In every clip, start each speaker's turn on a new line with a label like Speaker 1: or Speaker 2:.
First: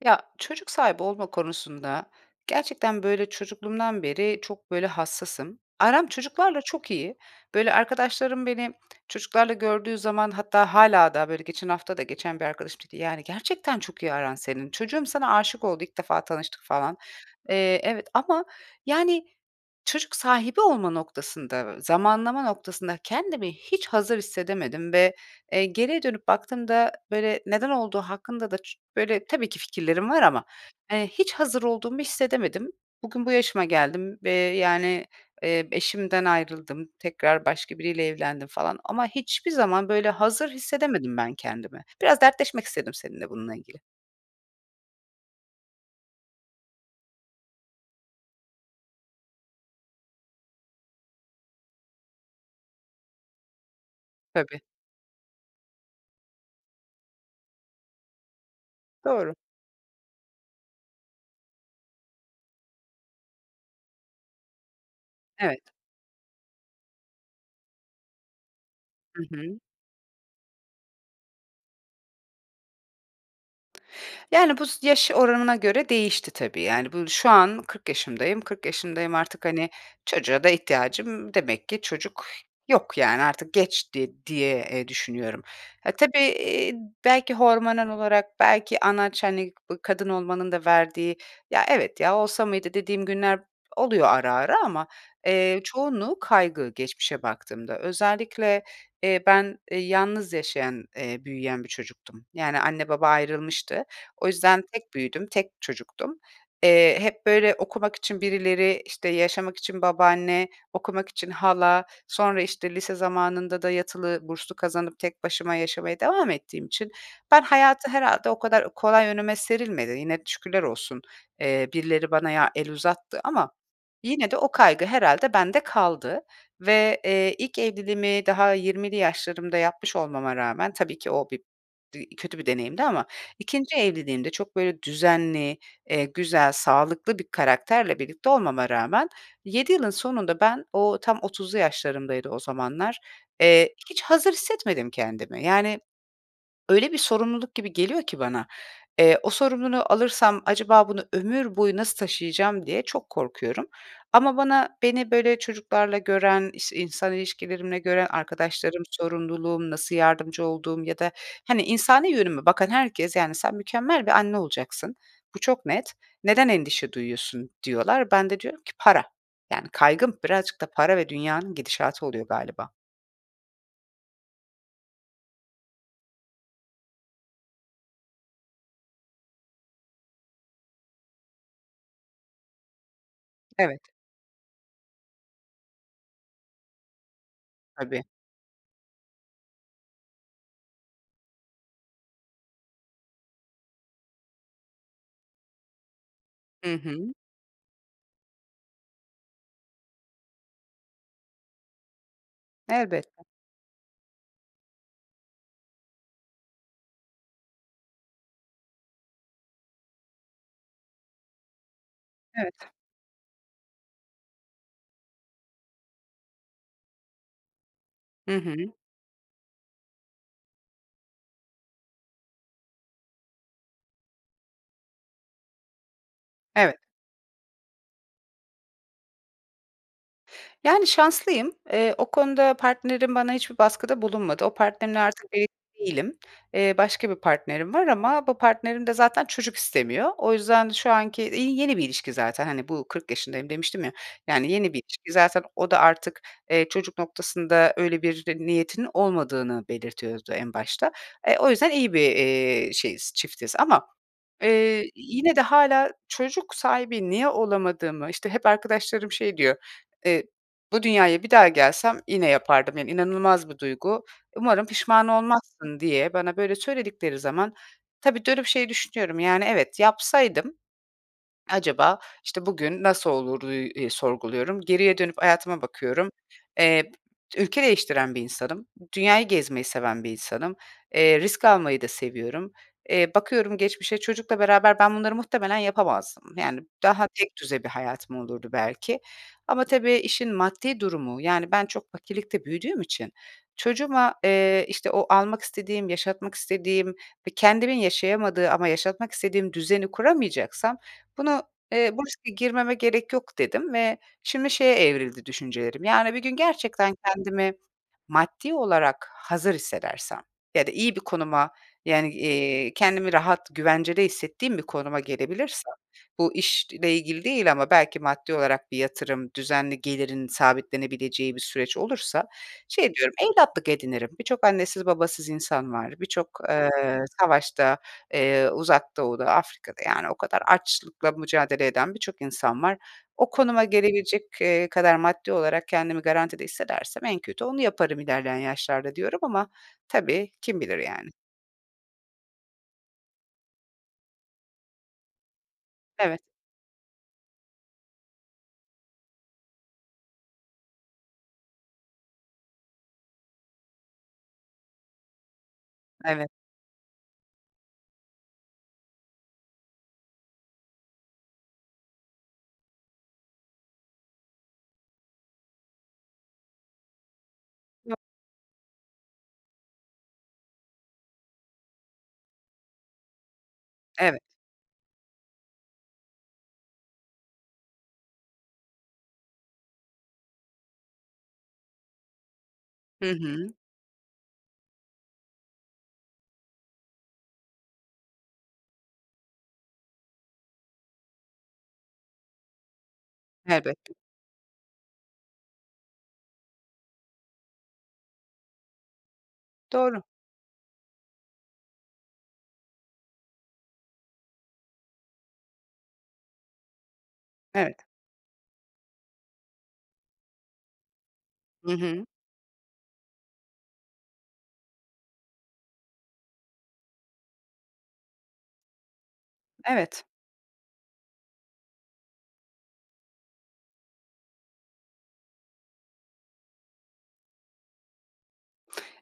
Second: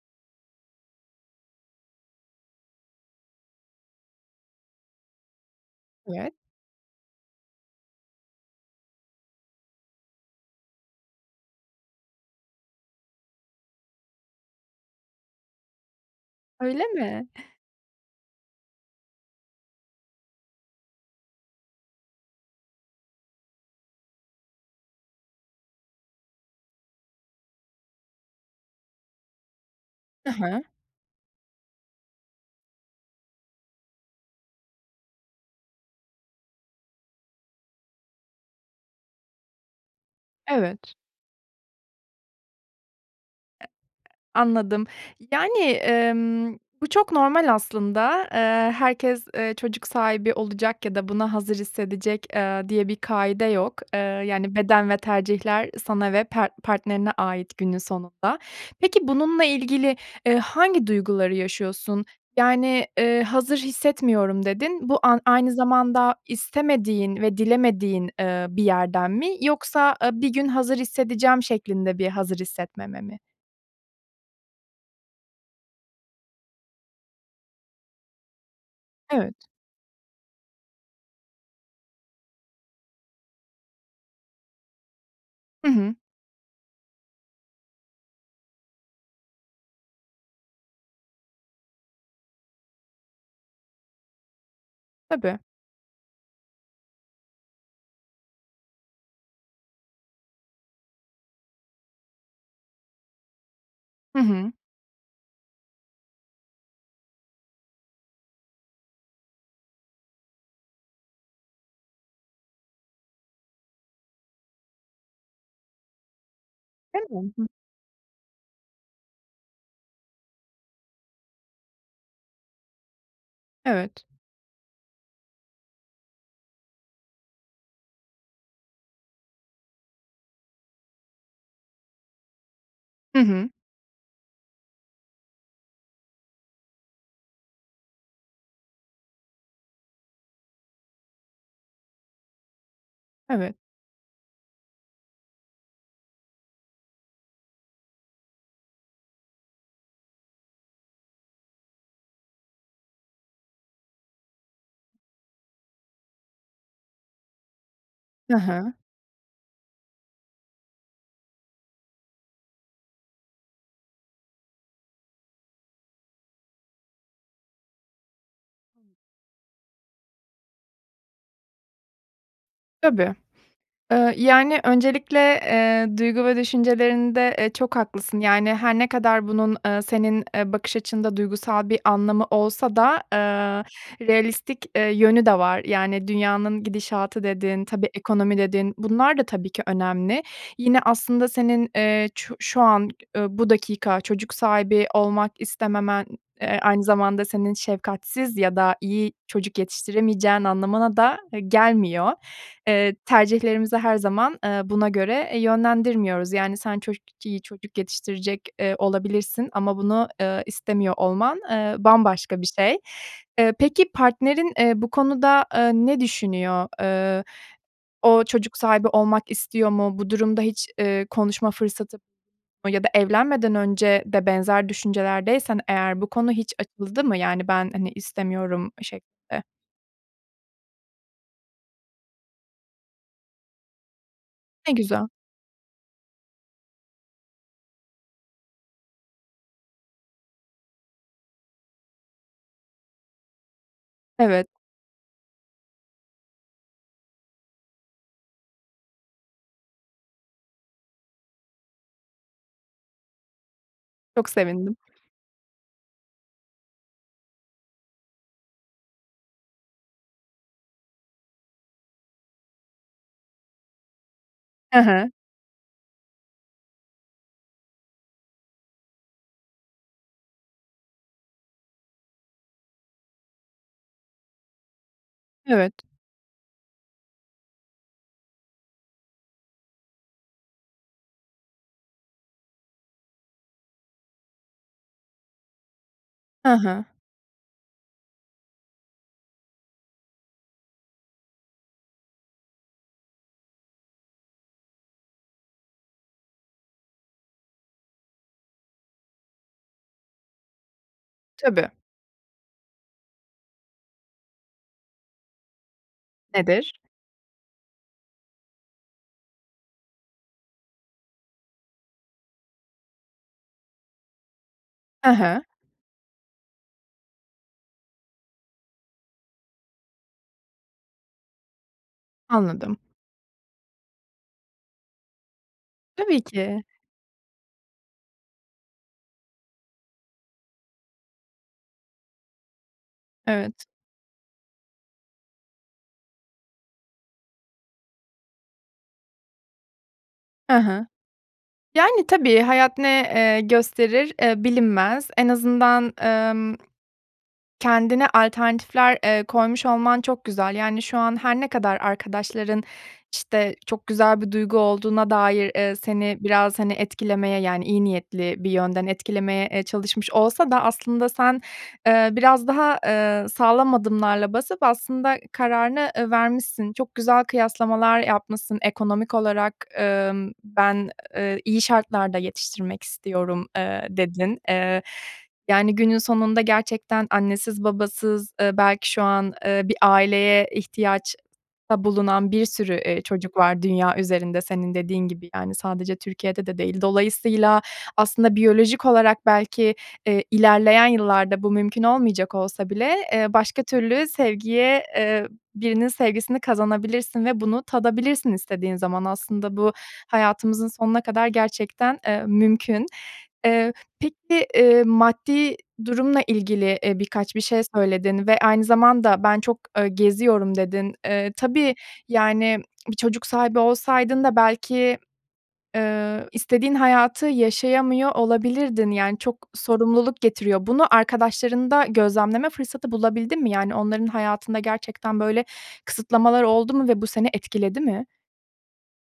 Speaker 1: Ya, çocuk sahibi olma konusunda gerçekten, böyle, çocukluğumdan beri çok, böyle, hassasım. Aram
Speaker 2: [unintelligible]
Speaker 1: çocuklarla çok iyi. Böyle, arkadaşlarım beni çocuklarla gördüğü zaman hatta hâlâ daha, böyle, geçen hafta da geçen bir arkadaşım dedi, "Yani gerçekten çok iyi aran senin, çocuğum sana aşık oldu. İlk defa tanıştık."
Speaker 2: Öyle
Speaker 1: falan.
Speaker 2: mi?
Speaker 1: Eee, evet ama, yani, çocuk sahibi olma noktasında, zamanlama noktasında kendimi hiç hazır hissedemedim ve, eee, geriye dönüp baktığımda, böyle, neden olduğu hakkında da çı böyle, tabii ki fikirlerim var
Speaker 2: I
Speaker 1: ama,
Speaker 2: hı.
Speaker 1: eee, hiç hazır olduğumu hissedemedim. Bugün bu yaşıma geldim ve, yani, eee, eşimden ayrıldım, tekrar başka biriyle evlendim falan ama hiçbir zaman, böyle, hazır
Speaker 2: Evet.
Speaker 1: hissedemedim ben kendimi. Biraz dertleşmek istedim seninle bununla ilgili.
Speaker 2: Anladım. Yani, emm, bu çok normal aslında, eee, herkes, eee, çocuk sahibi olacak ya da buna hazır hissedecek, eee, diye bir kaide yok, eee, yani,
Speaker 1: Tabii.
Speaker 2: beden ve tercihler sana ve pert partnerine ait günün sonunda. Peki
Speaker 1: Doğru.
Speaker 2: bununla ilgili, eee, hangi duyguları yaşıyorsun? Yani, eee, "Hazır hissetmiyorum." dedin. Bu a aynı
Speaker 1: Evet.
Speaker 2: zamanda istemediğin ve dilemediğin, eee, bir yerden
Speaker 1: Hı
Speaker 2: mi
Speaker 1: hı.
Speaker 2: yoksa, eee, bir gün hazır hissedeceğim şeklinde bir hazır hissetmeme mi?
Speaker 1: Yani, bu s yaş oranına göre değişti, tabii. Yani, bu şu an 40 yaşındayım, 40 yaşındayım
Speaker 2: Evet.
Speaker 1: artık. Hani, çocuğa da ihtiyacım demek ki çocuk yok, yani, artık geçti diye eee, düşünüyorum.
Speaker 2: Hı
Speaker 1: Ha,
Speaker 2: hı.
Speaker 1: tabii, eee, belki hormonal olarak belki anaç, hani, bu kadın olmanın da verdiği “Ya, evet, ya olsa mıydı?" dediğim günler oluyor ara ara ama,
Speaker 2: Tabii.
Speaker 1: eee, çoğunluğu kaygı, geçmişe baktığımda. Özellikle, eee, ben, eee, yalnız yaşayan, eee, büyüyen bir çocuktum. Yani, anne baba ayrılmıştı.
Speaker 2: Hı
Speaker 1: O
Speaker 2: hı.
Speaker 1: yüzden tek büyüdüm, tek çocuktum. Eee, hep böyle okumak için birileri işte, yaşamak için babaanne, okumak için hala, sonra işte, lise zamanında da yatılı burslu kazanıp tek başıma yaşamaya devam ettiğim için ben
Speaker 2: [unintelligible]
Speaker 1: hayatı herhâlde o kadar kolay önüme serilmedi. Yine, şükürler olsun, eee, birileri bana ya el uzattı ama
Speaker 2: Evet.
Speaker 1: yine de o kaygı herhâlde bende kaldı ve, eee, ilk evliliğimi daha 20'li yaşlarımda yapmış olmama rağmen, tabii ki o bir bir kötü bir deneyimdi ama
Speaker 2: Hı hı.
Speaker 1: 2'nci evliliğimde çok böyle düzenli, eee, güzel, sağlıklı bir karakterle birlikte olmama rağmen 7 yılın sonunda ben o tam 30'lu yaşlarımdaydı o zamanlar,
Speaker 2: Evet.
Speaker 1: eee, hiç hazır hissetmedim kendimi. Yani, öyle bir sorumluluk gibi geliyor ki bana, eee, o sorumluluğu alırsam acaba bunu ömür boyu nasıl taşıyacağım diye çok korkuyorum ama bana beni böyle çocuklarla gören, işte, insan ilişkilerimle gören
Speaker 2: He he.
Speaker 1: arkadaşlarım, sorumluluğum, nasıl yardımcı olduğum ya da hani, insani yönüme bakan herkes, yani “Sen mükemmel bir anne olacaksın, bu çok net. Neden endişe duyuyorsun?” diyorlar. Ben de diyorum ki “Para.” Yani, kaygım birazcık da para ve dünyanın gidişatı oluyor galiba.
Speaker 2: Tabii. Eee, yani, öncelikle, eee, duygu ve düşüncelerinde, eee, çok haklısın. Yani, her ne kadar bunun, eee, senin, eee, bakış açında duygusal bir anlamı olsa da, eee,
Speaker 1: Evet.
Speaker 2: realistik, eee, yönü de var. Yani, dünyanın gidişatı dedin, tabii,
Speaker 1: Tabii.
Speaker 2: ekonomi dedin, bunlar da tabii ki önemli. Yine, aslında senin, eee, çu şu an, eee, bu dakika çocuk sahibi olmak istememen, eee,
Speaker 1: Hı
Speaker 2: aynı
Speaker 1: hı.
Speaker 2: zamanda senin şefkatsiz ya da iyi çocuk yetiştiremeyeceğin anlamına da, eee, gelmiyor. Eee,
Speaker 1: Elbette
Speaker 2: tercihlerimizi her zaman, eee, buna göre, eee, yönlendirmiyoruz. Yani, sen çocuk iyi çocuk yetiştirecek, eee, olabilirsin ama bunu, eee, istemiyor olman, eee, bambaşka bir
Speaker 1: Evet.
Speaker 2: şey. Eee, peki, partnerin, eee, bu konuda, eee, ne düşünüyor? Eee, o
Speaker 1: Hı
Speaker 2: çocuk
Speaker 1: hı.
Speaker 2: sahibi olmak istiyor mu? Bu durumda hiç, eee, konuşma fırsatı ya da evlenmeden önce de benzer düşüncelerdeysen eğer bu konu hiç
Speaker 1: Evet.
Speaker 2: açıldı mı? Yani ben, hani, istemiyorum şeklinde.
Speaker 1: Yani, şanslıyım. Eee, o konuda partnerim bana hiçbir baskıda bulunmadı. O
Speaker 2: Ne
Speaker 1: partnerimle
Speaker 2: güzel.
Speaker 1: artık evli değilim. Eee, başka bir partnerim var ama bu partnerim de zaten çocuk istemiyor. O yüzden şu anki, iii, yeni bir ilişki zaten, hani, bu 40 yaşındayım demiştim ya
Speaker 2: Evet.
Speaker 1: yani, yeni bir ilişki. Zaten o da artık, eee, çocuk noktasında öyle bir niyetinin olmadığını belirtiyordu en başta. E, o yüzden iyi bir, eee, şeyiz, çiftiz. Ama,
Speaker 2: Çok sevindim.
Speaker 1: eee, yine de hâlâ çocuk sahibi niye olamadığımı, işte, hep arkadaşlarım şey diyor, eee, "Bu dünyaya bir daha gelsem yine yapardım, yani, inanılmaz bir duygu. Umarım
Speaker 2: Hı
Speaker 1: pişman
Speaker 2: hı.
Speaker 1: olmazsın" diye bana böyle söyledikleri zaman tabii, dönüp şey düşünüyorum, yani, evet yapsaydım acaba, işte, bugün nasıl oluru, üüü, eee, sorguluyorum. Geriye dönüp hayatıma
Speaker 2: Evet.
Speaker 1: bakıyorum. Eee, ülke değiştiren bir insanım. Dünyayı gezmeyi seven bir insanım. Eee, risk almayı da seviyorum. Eee, bakıyorum geçmişe çocukla beraber ben bunları muhtemelen yapamazdım,
Speaker 2: Hı
Speaker 1: yani,
Speaker 2: hı.
Speaker 1: daha tekdüze bir hayatım olurdu belki ama tabii işin maddi durumu, yani, ben çok fakirlikte büyüdüğüm için çocuğuma, eee, işte, o almak istediğim, yaşatmak istediğim ve kendimin yaşayamadığı ama yaşatmak istediğim düzeni kuramayacaksam bunu,
Speaker 2: Tabii.
Speaker 1: eee, bu riske girmeme gerek yok, dedim ve şimdi şeye evrildi düşüncelerim. Yani, bir gün
Speaker 2: Nedir?
Speaker 1: gerçekten kendimi maddi olarak hazır hissedersem ya da iyi bir konuma, yani, iii, kendimi rahat, güvencede hissettiğim bir konuma
Speaker 2: I hı.
Speaker 1: gelebilirsem, bu işle ilgili değil ama belki maddi olarak bir yatırım, düzenli gelirin sabitlenebileceği bir süreç olursa
Speaker 2: Anladım.
Speaker 1: şey diyorum, evlatlık edinirim. Birçok annesiz babasız insan var.
Speaker 2: Tabii
Speaker 1: Birçok,
Speaker 2: ki.
Speaker 1: eee, savaşta, eee, Uzak Doğu'da, Afrika'da, yani, o kadar açlıkla mücadele eden birçok insan var. O konuma
Speaker 2: Evet.
Speaker 1: gelebilecek, eee, kadar maddi olarak kendimi garantide hissedersem en kötü onu yaparım ilerleyen yaşlarda diyorum ama tabii
Speaker 2: Hı
Speaker 1: kim bilir,
Speaker 2: hı.
Speaker 1: yani.
Speaker 2: Yani, tabii hayat ne, eee, gösterir, eee, bilinmez. En azından,
Speaker 1: Evet.
Speaker 2: emm, kendine alternatifler, eee, koymuş olman çok güzel. Yani, şu an her ne kadar arkadaşların, işte, çok güzel bir duygu olduğuna dair, eee, seni
Speaker 1: Evet.
Speaker 2: biraz, hani, etkilemeye, yani, iyi niyetli bir yönden etkilemeye, eee, çalışmış olsa da aslında sen, eee, biraz daha, eee, sağlam adımlarla basıp aslında kararını, eee, vermişsin, çok güzel
Speaker 1: [unintelligible]
Speaker 2: kıyaslamalar yapmışsın, ekonomik olarak, emm, "Ben, eee, iyi şartlarda yetiştirmek istiyorum" eee,
Speaker 1: Evet.
Speaker 2: dedin. Eee, yani, günün sonunda gerçekten annesiz, babasız, eee, belki şu an, eee, bir aileye ihtiyaçta bulunan bir sürü, eee,
Speaker 1: Hı
Speaker 2: çocuk
Speaker 1: hı.
Speaker 2: var dünya üzerinde senin dediğin gibi, yani, sadece Türkiye'de de değil. Dolayısıyla aslında biyolojik olarak belki, eee, ilerleyen yıllarda bu mümkün olmayacak olsa bile, eee, başka
Speaker 1: Elbette.
Speaker 2: türlü sevgiye eee, birinin sevgisini kazanabilirsin ve bunu tadabilirsin istediğin zaman aslında bu
Speaker 1: Doğru.
Speaker 2: hayatımızın sonuna kadar gerçekten, eee, mümkün. Eee, peki, eee, maddi durumla ilgili, eee, birkaç bir şey
Speaker 1: Evet.
Speaker 2: söyledin ve aynı zamanda, "Ben çok, eee, geziyorum" dedin. Eee,
Speaker 1: Hı
Speaker 2: tabii,
Speaker 1: hı.
Speaker 2: yani, bir çocuk sahibi olsaydın da belki, eee, istediğin hayatı yaşayamıyor olabilirdin, yani, çok
Speaker 1: Evet.
Speaker 2: sorumluluk getiriyor. Bunu arkadaşlarında gözlemleme fırsatı bulabildin mi? Yani, onların hayatında gerçekten böyle kısıtlamalar oldu mu ve bu seni etkiledi mi?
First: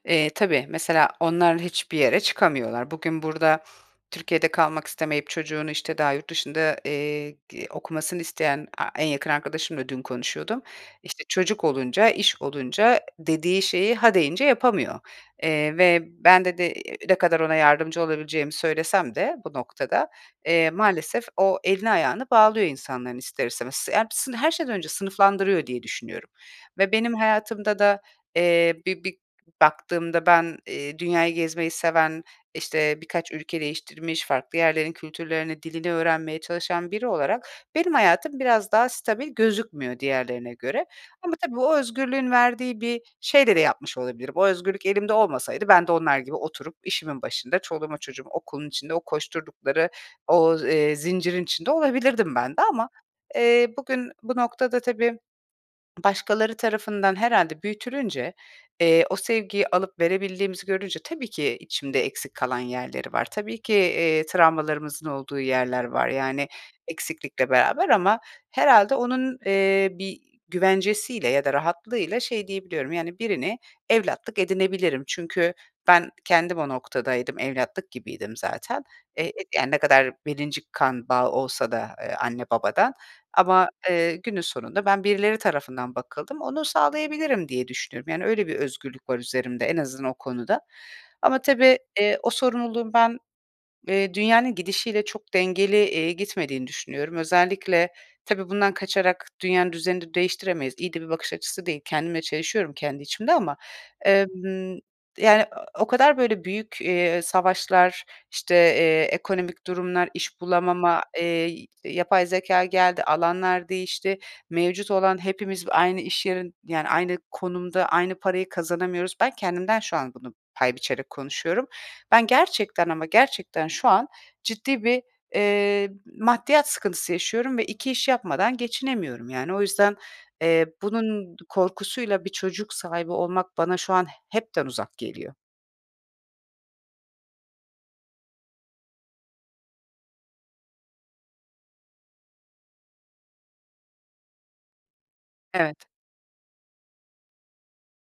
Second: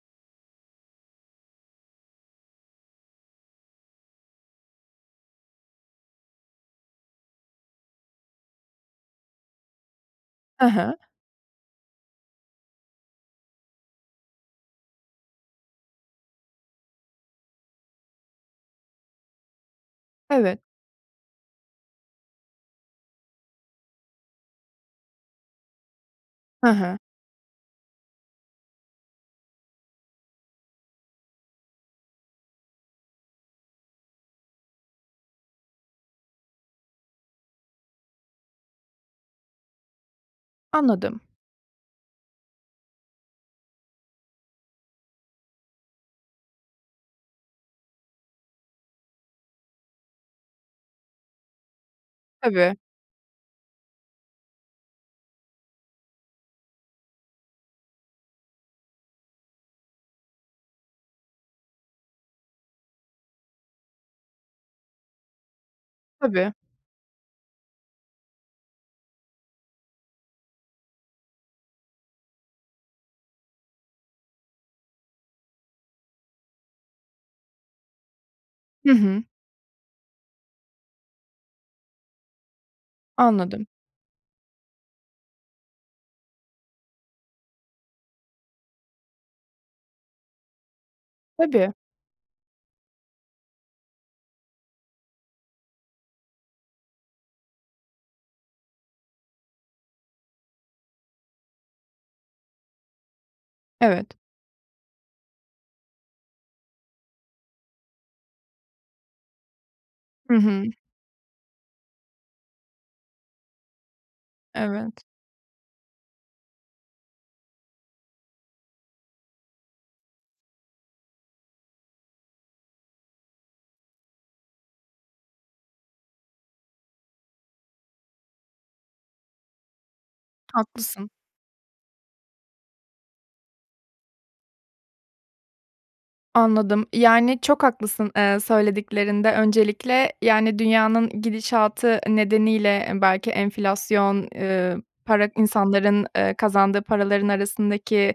Speaker 1: Eee, tabii, mesela onlar hiçbir yere çıkamıyorlar. Bugün burada Türkiye'de kalmak istemeyip çocuğunu işte daha yurt dışında, eee, g okumasını isteyen A en yakın arkadaşımla dün konuşuyordum,
Speaker 2: Hı hı.
Speaker 1: işte, çocuk olunca, iş olunca, dediği şeyi ha deyince yapamıyor, eee, ve ben dedi ne kadar ona yardımcı olabileceğimi söylesem de bu noktada,
Speaker 2: Evet.
Speaker 1: eee, maalesef o elini ayağını bağlıyor insanların ister istemez. Hepsi her şeyden önce sınıflandırıyor diye düşünüyorum
Speaker 2: Hı
Speaker 1: ve
Speaker 2: hı.
Speaker 1: benim hayatımda da, eee, bir bir baktığımda ben, eee, dünyayı gezmeyi seven, işte, birkaç ülke değiştirmiş, farklı yerlerin kültürlerini, dilini öğrenmeye çalışan biri olarak benim hayatım, biraz daha stabil gözükmüyor diğerlerine göre
Speaker 2: Anladım.
Speaker 1: ama tabii o özgürlüğün verdiği bir şeyle de yapmış olabilirim. O özgürlük elimde olmasaydı ben de onlar gibi oturup işimin başında çoluğuma çocuğum okulun içinde o koşturdukları o, eee, zincirin içinde olabilirdim ben de
Speaker 2: Tabii.
Speaker 1: ama, eee, bugün bu noktada tabii başkaları tarafından herhâlde büyütülünce, eee, o sevgiyi alıp verebildiğimizi görünce tabii ki içimde eksik kalan yerleri var. Tabii ki, eee, travmalarımızın olduğu yerler var. Yani,
Speaker 2: Tabii.
Speaker 1: eksiklikle beraber ama herhâlde onun, eee, bir güvencesiyle ya da rahatlığıyla şey diyebiliyorum, yani, birini evlatlık edinebilirim. Çünkü ben kendim o noktadaydım, evlatlık gibiydim zaten,
Speaker 2: Hı hı.
Speaker 1: eee, ne kadar 1'inci kan bağı olsa da, eee, anne babadan
Speaker 2: Anladım.
Speaker 1: ama, eee, günün sonunda ben birileri tarafından bakıldım, onu sağlayabilirim diye düşünüyorum. Yani, öyle bir özgürlük var üzerimde en azından o konuda ama
Speaker 2: Tabii.
Speaker 1: tabii, eee, o sorumluluğun ben, eee, dünyanın gidişiyle çok dengeli, eee, gitmediğini düşünüyorum. Özellikle tabii bundan kaçarak dünyanın düzenini değiştiremeyiz. İyi de bir bakış açısı değil. Kendimle çelişiyorum, kendi içimde ama,
Speaker 2: Evet.
Speaker 1: emm, yani, o kadar böyle büyük, eee, savaşlar, işte, eee, ekonomik durumlar,
Speaker 2: Hı
Speaker 1: iş
Speaker 2: hı.
Speaker 1: bulamama, eee, yapay zekâ geldi, alanlar değişti, mevcut
Speaker 2: Evet.
Speaker 1: olan hepimiz aynı iş yerin, yani, aynı konumda, aynı parayı kazanamıyoruz. Ben kendimden şu an bunu pay biçerek konuşuyorum. Ben gerçekten ama gerçekten şu an ciddi bir, eee, maddiyat sıkıntısı yaşıyorum ve 2 iş yapmadan geçinemiyorum yani. O yüzden, eee,
Speaker 2: Haklısın.
Speaker 1: bunun korkusuyla bir çocuk sahibi olmak bana şu an hepten uzak geliyor.
Speaker 2: Anladım, yani, çok haklısın, eee, söylediklerinde öncelikle, yani, dünyanın gidişatı nedeniyle belki enflasyon, ııı, para
Speaker 1: Evet.
Speaker 2: insanların, eee, kazandığı paraların arasındaki,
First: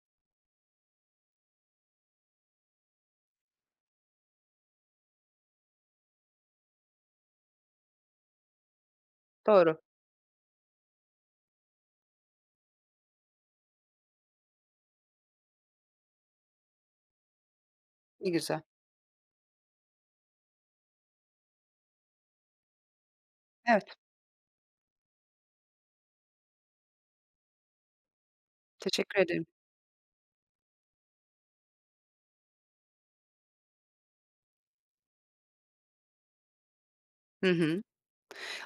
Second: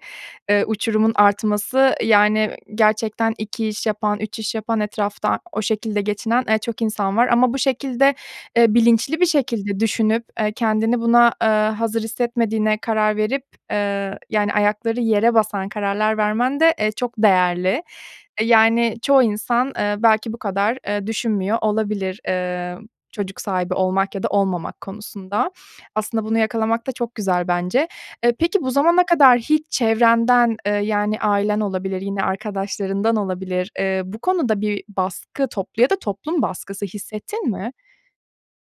Speaker 2: eee, uçurumun artması, yani, gerçekten 2 iş yapan, 3 iş yapan, etrafta o şekilde geçinen, eee, çok insan var ama bu şekilde, eee, bilinçli bir
Speaker 1: Doğru.
Speaker 2: şekilde düşünüp, eee, kendini buna, eee, hazır hissetmediğine karar verip, eee, yani, ayakları yere basan kararlar vermen de, eee, çok değerli.
Speaker 1: Ne
Speaker 2: E,
Speaker 1: güzel.
Speaker 2: yani çoğu insan, eee, belki bu kadar, eee, düşünmüyor olabilir, eee, çocuk sahibi
Speaker 1: Evet.
Speaker 2: olmak ya da olmamak konusunda. Aslında bunu yakalamak da çok güzel bence. Eee, peki bu zamana
Speaker 1: Teşekkür
Speaker 2: kadar
Speaker 1: ederim.
Speaker 2: hiç çevrenden, eee, yani, ailen olabilir, yine arkadaşlarından olabilir, eee, bu konuda bir baskı, toplu ya da toplum baskısı
Speaker 1: Hı
Speaker 2: hissettin mi?
Speaker 1: hı.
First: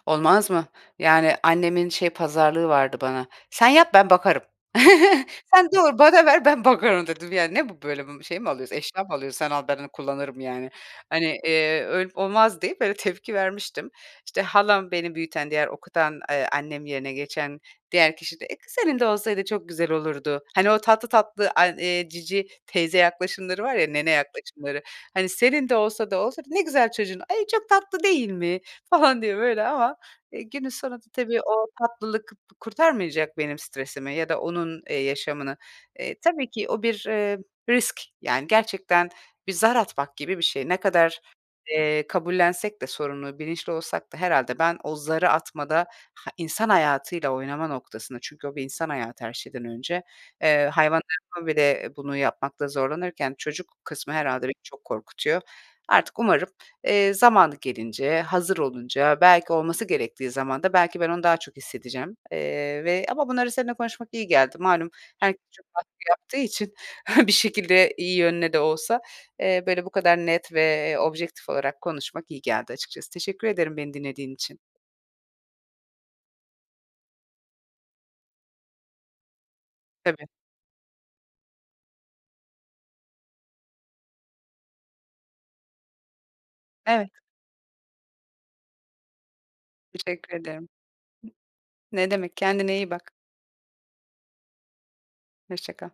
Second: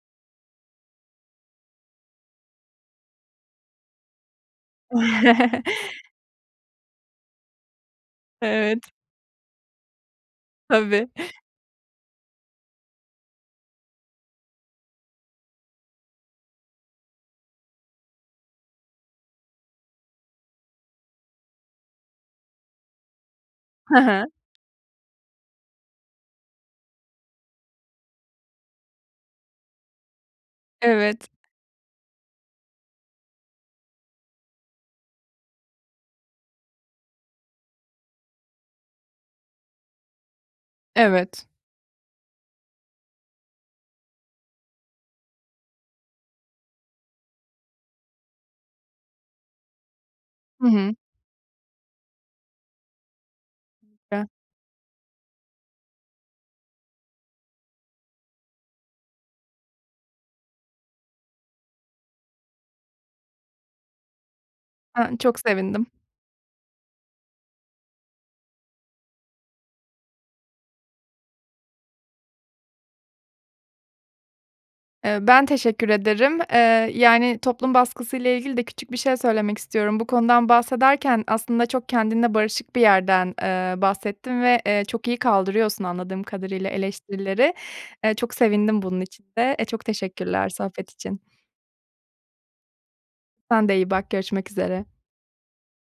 Speaker 1: Olmaz mı? Yani, annemin şey pazarlığı vardı bana. "Sen yap, ben bakarım. Sen doğur bana ver, ben bakarım." Dedim: "Yani, ne bu, böyle, şey mi alıyoruz,
Speaker 2: Evet.
Speaker 1: eşya mı alıyoruz? Sen al ben kullanırım, yani."
Speaker 2: Tabii.
Speaker 1: Hani, iii, "Öyle olmaz!" deyip böyle tepki vermiştim. İşte, halam beni büyüten, diğer okutan, eee, annem yerine geçen diğer kişi de kı senin de olsaydı çok güzel olurdu. Hani, o tatlı tatlı an eee, cici teyze yaklaşımları var ya,
Speaker 2: He
Speaker 1: nene
Speaker 2: he.
Speaker 1: yaklaşımları, hani, senin de olsa da olsa, "Ne güzel çocuğun, ay, çok tatlı değil mi!" falan diye böyle ama, e, günün sonunda
Speaker 2: Evet.
Speaker 1: tabii o tatlılık kurtarmayacak benim stresimi ya da onun, eee, yaşamını. Eee, tabii ki o bir, eee, risk, yani, gerçekten bir zar atmak gibi bir şey. Ne kadar,
Speaker 2: Evet.
Speaker 1: eee, kabullensek de sorumluluğu, bilinçli olsak da herhâlde ben o zarı atmada, ha, insan hayatıyla oynama noktasında çünkü o bir insan hayatı her şeyden önce, eee,
Speaker 2: Hı hı.
Speaker 1: hayvanlarıma bile bunu yapmakta zorlanırken çocuk kısmı
Speaker 2: [unintelligible]
Speaker 1: herhâlde beni çok korkutuyor. Artık umarım, eee, zamanı gelince, hazır olunca, belki olması gerektiği zamanda belki ben onu daha çok hissedeceğim, eee, ve ama bunları seninle konuşmak iyi geldi. Malum
Speaker 2: [unintelligible] çok
Speaker 1: herkes çok
Speaker 2: sevindim.
Speaker 1: baskı yaptığı için bir şekilde iyi yönle de olsa, eee, böyle bu kadar net ve, eee, objektif olarak konuşmak iyi geldi açıkçası. Teşekkür ederim, beni dinlediğin için.
Speaker 2: Eee, ben teşekkür ederim, eee, yani, toplum baskısıyla ilgili de küçük bir şey söylemek istiyorum. Bu
Speaker 1: Tabii.
Speaker 2: konudan bahsederken aslında çok kendinle barışık bir yerden, eee, bahsettin ve, eee, çok iyi kaldırıyorsun anladığım kadarıyla
Speaker 1: Evet.
Speaker 2: eleştirileri. Eee, çok sevindim bunun için de. E, çok
Speaker 1: Teşekkür
Speaker 2: teşekkürler
Speaker 1: ederim.
Speaker 2: sohbet için.
Speaker 1: Ne demek, kendine iyi bak.
Speaker 2: Sen de iyi bak, görüşmek üzere.
Speaker 1: Hoşça kal.